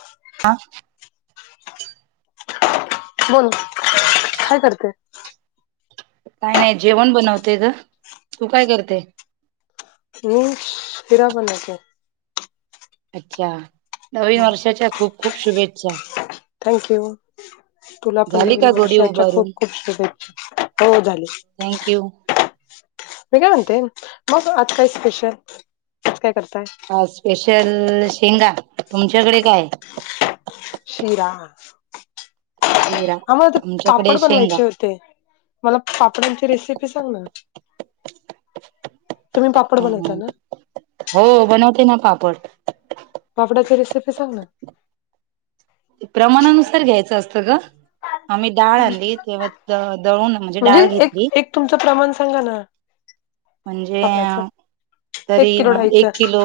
ह. आं? बोल. काय करते? काय नाही. जेवण बनवते ग. तू काय करते? मी शीरा बनवतेय. अच्छा. नवीन वर्षाच्या खूप खूप शुभेच्छा. थँक्यू. तुला पण झाली नवीन का गोडी वर्षाच्या खूप उभारून शुभेच्छा. हो झाली. थँक यू मी काय म्हणते? मग आज काय स्पेशल? आज काय करताय? आज स्पेशल शेंगा. तुमच्याकडे काय ए? शिरा, शिरा आम्हाला ते आमच्याकडे पापड शेंगा बनवायचे होते. मला पापडांची रेसिपी सांग ना. तुम्ही पापड बनवता ना हो बनवते ना पापड. पापडाची रेसिपी सांग ना. ते प्रमाणानुसार घ्यायचं असतं ग. आम्ही डाळ आणली तेव्हा दळून म्हणजे डाळ एक घेतली. एक तुमचं प्रमाण सांगा ना. म्हणजे पापडाचं अं तरी एक किलो ढाईचं एक किलो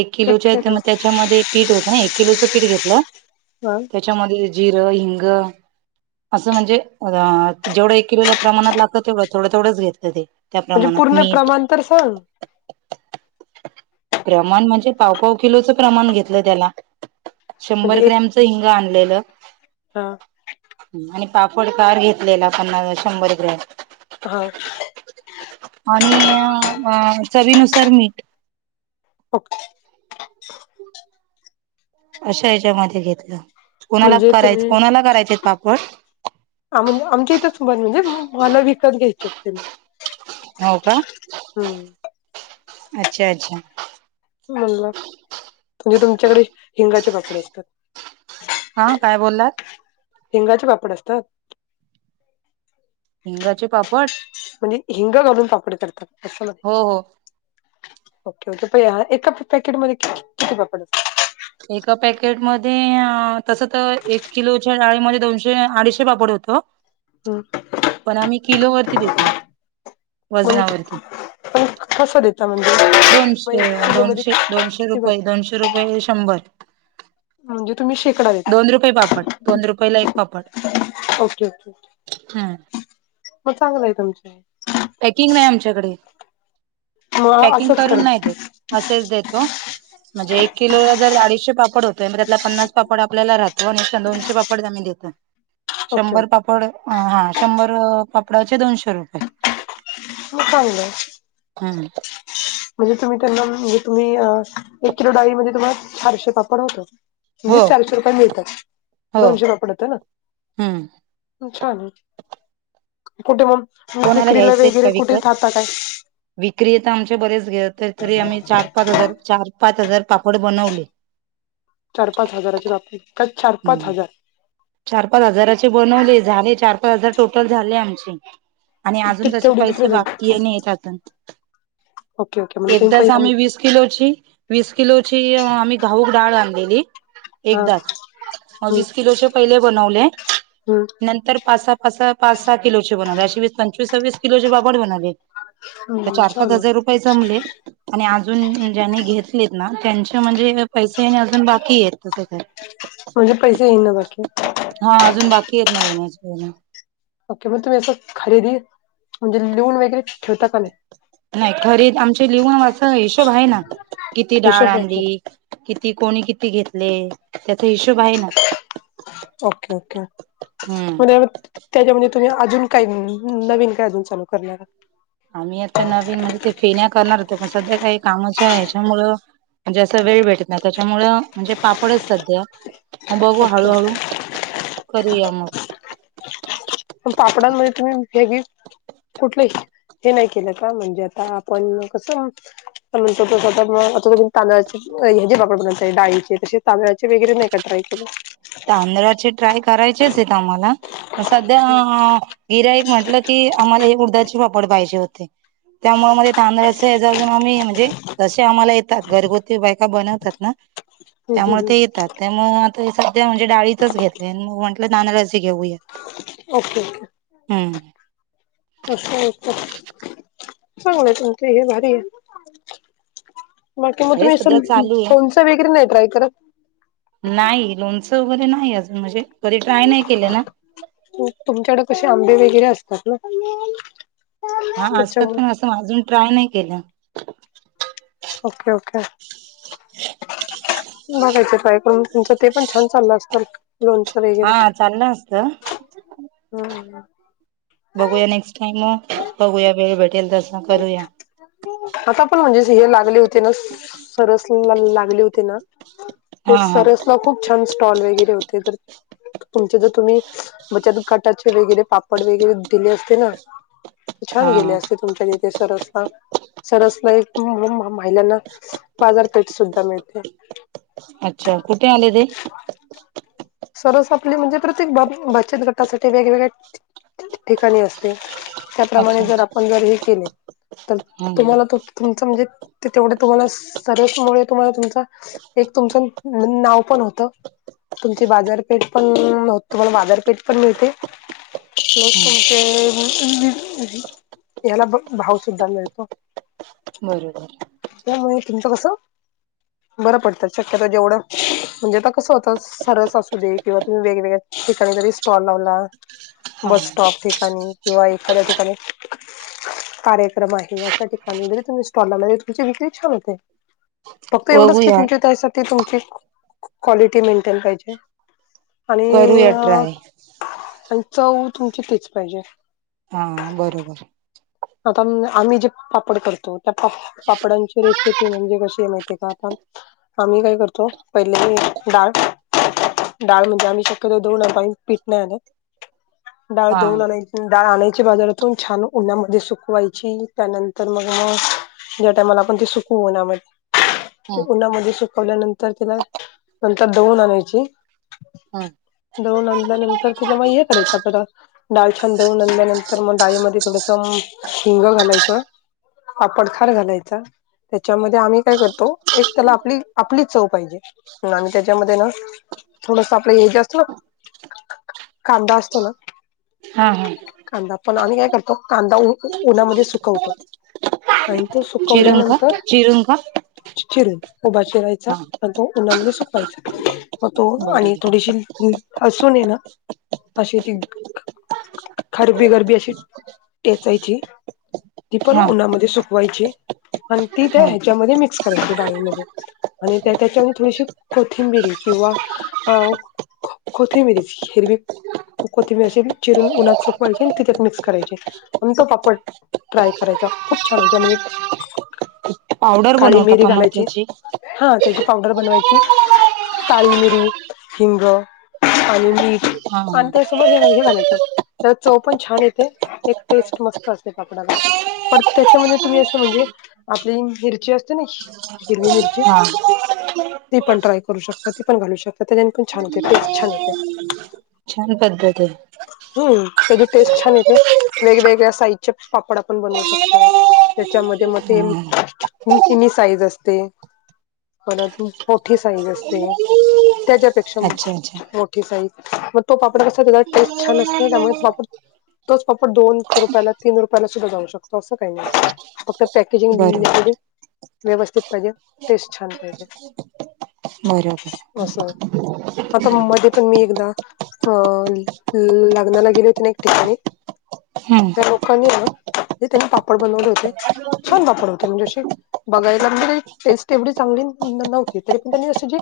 एक किलोच्या आहे तर त्याच्यामध्ये पीठ होतं ना एक किलोचं पीठ घेतलं हा त्या च्यामध्ये जिरं, हिंग, असं म्हणजे अं जेवढं एक किलोला प्रमाणात लागतं तेवढं थोड थोडं घेतलं ते. त्या म्हणजे प्रमाणात पूर्ण मीठ प्रमाण तर सांग. प्रमाण म्हणजे पावपाव किलोचं प्रमाण घेतलं त्याला, म्हणजे शंभर एक ग्रॅमचं हिंग आणलेलं. हा आणि पापड खार घेतलेला पन्नास, शंभर ग्रॅम. हा आणि काय चवीनुसार मीठ. ओके अशा याच्यामध्ये घेतलं कोणाला म्हणजे करायच, तुम्ही कोणाला करायचेत पापड? हा म्हणजे आमच्या इथंच म्हणजे मला विकत घ्यायचे होते. होव का? हम्म. अच्छा अच्छा म्हणला. म्हणजे तुमच्याकडे हिंगाचे पापड असतात. हा काय बोललात? हिंगाचे पापड असतात? हिंगाचे पापड म्हणजे हिंग घालून पापड करतात असं ना हो हो ओके, ओके हा एका पॅकेट मध्ये किती पपड असतात? एका पॅकेट मध्ये अं तसं तर एक किलोच्या डाळीमध्ये दोनशे, अडीचशे पापड होतो. हम्म पण आम्ही किलो वरती देतो, म्हण वजना वरती. पण कसं देता म्हणजे मग दोनशे, एक किलो मध्ये दोनशे, दोनशे किती बस रुपये, दोनशे रुपयेला शंभर. म्हणजे तुम्ही शेकडा देता. ते पापड दोन रुपयेला एक पापड. ओके, ओके हम्म मग चांगलं आहे तुमचं. पॅकिंग नाही आमच्याकडे मग पॅकिंग असंच करा करून नाही देत. असेच देतो म्हणजे एक किलो जर अडीचशे पापड होतोय मग त्यातला पन्नास पापड आपल्याला राह दोनशे, दोनशे पापड आम्ही देतो ओके शंभर ओके पाप पड हा शंभर पापडाचे दोनशे रुपये. हो चांगले आहेत. हम् म्हणजे तुम्ही त्यांना म्हणजे तुम्ही एक किलो डाळी मध्ये तुम्हाला चारशे पापड होतात. हो म्हणजे चारशे रुपये मिळतात हो दोनशे पापडाचे ना हम्म छान आहे. कुठे मग कोणाला विक्रीला घ्यायचे आहेत का वगैरे कुठे विकत जाता काय? विक्री तर आमच्या बरेच घेते तरी आम्ही चार पाच हजार चार पाच हजार पापड बनवले. चार पाच हजाराची बापरे! का चार पाच हम्म हजार? चार पाच हजाराचे बनवले झाले चार पाच हजार टोटल झाले आमचे. आणि ते अजून तसे तेवढी विक्री पैसे झाली बाकी येने यायचे अजून. ओके ओके म्हणजे तुम्ही एकदाच पहिला आम्ही वीस किलोची, वीस किलोची आम्ही घाऊक डाळ आणलेली हा एकदाच. हम्म वीस किलो पहिले बनवले, हम्म नंतर पाच सहा असं पाच सहा किलोचे बनले अशे वीस पंचवीस सव्वीस किलोचे पापड बनवले. तर हम्म चार छान पाच आहे. हजार रुपये जमले. आणि अजून ज्यांनी घेतलेत ना त्यांचे म्हणजे पैसे येने अजून बाकी येतं तसं तर. म्हणजे पैसे येई बाकी? हा अजून बाकी येत ना येण्याचे पैसे. ओके मग तुम्ही अस खरेदी, म्हणजे लिहून वगैरे ठेवता का नाही? नाही खरीेद आमचे लिहून अस हिशोब आहे ना किती डाळ हिशोब ओके आणली. किती कोणी किती घेतले. त्याचा हिशोब आ ओके ओके हम्म पण त्याच्यामध्ये तुम्ही अजून काही नवीन काय अजून चालू करणार ये? आम्ही आता नवीन म्हणजे ते फेण्या करणार होतो पण सध्या काय कामाच्या ह्याच्यामुळं, म्हणजे असं वेळ भेटत नाही त्याच्यामुळ म्हणजे पापडच सध्या, मग बघू ओके हळूहळू. करूया मग. पण पापडांमध्ये तुम्ही हेही कुठलं हे नाही केलं का म्हणजे आता आपण कसं, आपण म्हणतो तो तसं आमच्या घरी तांदळाचे जिरा पापड बनतय डाळीचे तशे. तांदळाचे वगैरे नाही का ट्राय केले? तांदळाचे ट्राय करायचेच येतं आम्हाला, पण सध्या गिराईक म्हटलं की आम्हाला हे उडदाचे पापड पाहिजे होते. त्यामुळे मग हे तांदळाच ह्याच अजून आम्ही म्हणजे जसे आम्हाला ये तात घरगुती बायका बनवतात ना, हम्म त्यामुळे हम्म ते हम्म येतात त्यामुळे आता ह्याच ते म्हणजे डाळीतच घेतलंय मग म्हटलं नाना ओके ओके हम्म असं होत चांगलय तुमच हे भारी ये. बाकी मग हे तुम्ही असं सध्या चालू आहे. लोणचं वगैरे नाही ट्राय करत? नाही लोणचं वगैरे नाही अजून म्हणजे कधी ट्राय नाही केलं ना. तुमच्याकड कशे आंबे वगैरे असतात ना. हा हा असतात त्याच्यामुळे पण असं अजून ट्राय नाही केलं. ओके ओके बघायचे ट्राय करून तुमचं ते पण छान चाललं असतं. लोणचं वगैरे. हा चाललं असतं, हम्म बघूया नेक्स्ट टाइम बघूया वेळ भेटेल तसं करूया. आता पण म्हणजे हे लागले होते ना, सरसला लागले होते ना? ते हा हा सरसला खूप छान स्टॉल वगैरे होते खर. तुमचे जर तुम्ही बचत गटाचे वगैरे पापड वगैरे दिले असते ना... हा छान गेले असते तुमच्या तिथे सरसला. सरसला एक म म महिलांना बाजारपेठ सुद्धा मिळते. अच्छा कुठे आले ते? सरस आपली म्हणजे प्रत्येक बा बचत गटासाठी वेगवेगळ्या ठिकाणी असते. त्याप्रमाणे अच्छा जर अच्छा आपण जर हे केले तर हम्म तुम्हाला त म्हणजे तेवढं तुम्हाला सरसमुळे तुम्हाला तुमचा एक तुमचं न नाव पण होतं. ती बाजारपेठ पण तुम्हाला बाजारपेठ पण मिळते. हम्म. लोकांचे याला बघ भाव सुद्धा मिळतो. बरोबर. त्यामुळे तुमचं कसं? बरं पडत शक्यतो जेवढं म्हणजे तर कसं होत सरस असू दे किंवा तुम्ही वेगवेगळ्या ठिकाणी जरी स्टॉल लावला हा बस स्टॉप ठिकाणी किंवा एखाद्या ठिकाणी कार्यक्रम आहे अशा ठिकाणी जरी तुम्ही स्टॉल लावला तरी तुमची विक्री छान होते. फक्त एवढंच की बघूया त्यासाठी तुमची क्व- क्वालिटी मेंटेन पाहिजे. आणि करूया ट्राय अ-आणि चव तुमची तिच पाहिजे. हा बरोबर. आता आम्ही जे पापड करतो त्या पा पापडांची रेसिपी म्हणजे कशी माहितीय का? आपण आम्ही काय करतो, पहिले डाळ डाळ मुद्दामून शक्यतो दळून आणताना पीठ नाही आणत. डाळ हा दळून आणायची, डाळ आणायची बाजारातून छान उन्हामध्ये सुकवायची त्यानंतर मग ज्या टायमाला आपण ते सुकवू उन्हामध्ये ते हम्म उन्हामध्ये सुकावल्यानंतर त्याला नंतर दळून आणायची. दळून आल्यानंतर तिला मग हम्म. हे करायचं आता डाळ छान दळून आणल्यानंतर मग डाळीमध्ये थोडस अ हिंग घालायचं. पापड खार घालायचा. त्याच्यामध्ये आम्ही काय करतो एक त्याला आपली आपली चव पाहिजे. म्हणून आम्ही त्याच्यामध्ये ना थोडस आपलं हेजे असत ना कांदा असतो ना हा हा. कांदा पण आम्ही काय करतो कांदा उ उ उन्हामध्ये सुकवतो. आणि तो चिरून का सुकवल्यानंतर चिरून का चिरून, उभा चिरायचा हा अन तो उन्हामध्ये सुकवायचा. मग तो आणि बरोबर थोडीशी हि हसून ये ना, अशी ती ख खरबी गरबी अशी टेचायची. ती पण हा उन्हामध्ये सुकवायची. आणि ती त्या हा ह्याच्यामध्ये मिक्स करायची डाळीमध्ये आणि त्या त्याच्यावर थोडीशी कोथिंबिरी किंवा अ खो खोथिंबीर हिरवी कोथिंबिरी अशी चिरून उन्हात सुकवायची आणि ती त्यात मिक् करायची आणि तो पापड ट्राय करायचा. खूप छान होते. म्हणजे पावडर काळी बनवता मिरी का मग घालायची- त्याची हा त्याची पावडर बनवायची काळी मिरी, हिंग आणि मीठ हा आणि त्यासोबर हे, हे घालायचं त्याला चव पण छान येत ते एक टेस्ट मस्त असते पापडाला प त्याच्यामध्ये तुम्ही असं म्हणजे आपली मिरची असते ना हिरवी मिर्ची.. हा ते पण ट्राय करू शकता ते पण घालू शकता त्या पण छान टेस्ट छान येते. छान पद्धत आहे. हम्म- त्याची टेस्ट छान येते वेगवेगळ्या साईजचे पापड आपण बनवू शकतो. त्याच्यामध्ये मग ते हा हिमी साईज असते. परत मोठी साईज असते. त्याच्यापेक्षा अच्छा अच्छा. मोठी साईज मग तो पापडा कसा ता टेस्ट छान असते त्यामुळे तो पापड तोच पापड दोन रुपयाला, तीन रुपयांला सुद्धा जाऊ शकतो असं काही नाही फक्त बरोबर पॅकेजिंगली व्यवस्थित पाहिजे टेस्ट छान पाहिजे. असं आता बरोबर मध्ये पण मी एकदा अ लगनाला गेले होते ना एक ठिकाणी हम्म त्या लोकांनी हे त्यांनी पापड बनवले होते छान पापड होते म्हणजे असे बघायला म्हणजे टेस्ट एवढी चांगली नव्हती तरी पण त्यांनी अशी जी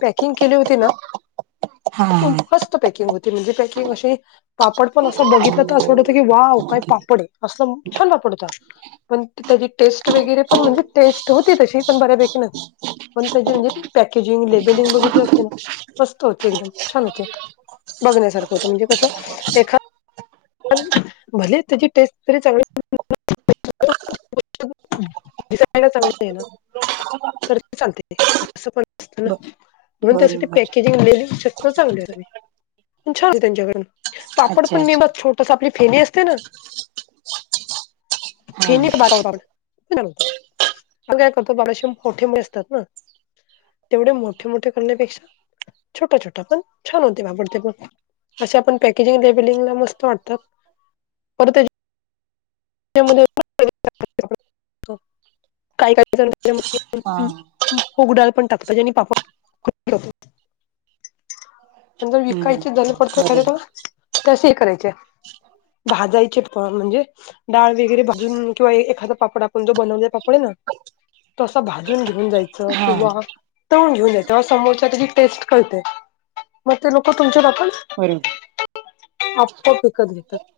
पॅकिंग केली होती ना हा प हा. मस्त पॅकिंग होती म्हणजे पॅकिंग अशी पापड पण असं बघी असं वाटतं कि वाव काय पापड आहे असल छान पापड होत. पण त्याची टेस्ट वगैरे पण म्हणजे टेस्ट होती तशी पण बऱ्यापैकी नाही. पण त्याची म्हणजे पॅकेजिंग लेबलिंग बगितली असते ना मस्त होते एकदम छान होते. बघण्यासारखं होत म्हणजे कसं एखाद भले त्याची टेस्ट तरी चांगली [unintelligible] दिसायला चांगली आहे ना तरी ते चालते असं पण असत ना ब म्हणून त्यासाठी बरोबर पॅकेजिंग [unintelligible] चांगले छान त्यांच्याकडून पापड अच्छा पण अच्छा नेमच छोटस आपली फेनी असते ना हा फेनित [unintelligible] मग काय करतो बारशे मोठेमुळे असतात ना तेवढे मोठे मोठे करण्यापेक्षा छोटा छोटा पण छान होते पापड ते पण अशा पण पॅकेजिंग बिलिंगला मस्त वाटतं परत [unintelligible] हा. मूग डाळ पण टाकतात जेणे पापड आणि जर हम्म विकायचे जर पडत खाला बरोबर तसे हे करायचे. भाजायचे पण म्हणजे डाळ वगैरे भाजून किंवा एखादा पापड आपण जो बनवलेला पापड आहे ना तो असा भाजून घेवून जायचं हा किंवा तळुन घेऊन येतो तेव्हा समोरच्या त्याची टेस्ट कळते. मग ते लोकं तुमच्या [unintelligible] होईल [unintelligible]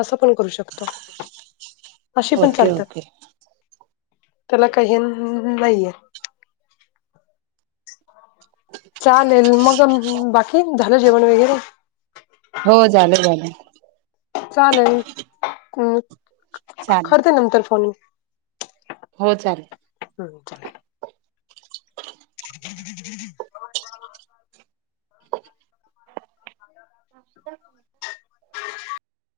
असं पण करू शकतो. अशी पण ओके चालतात ओके. त्याला काही हे नाहीये चालेल मग बाकी झालं जेवण वगैरे? हो झालं झालं. चालेल चालेल करते नंतर फोन हो चालेल हम्म [unintelligible]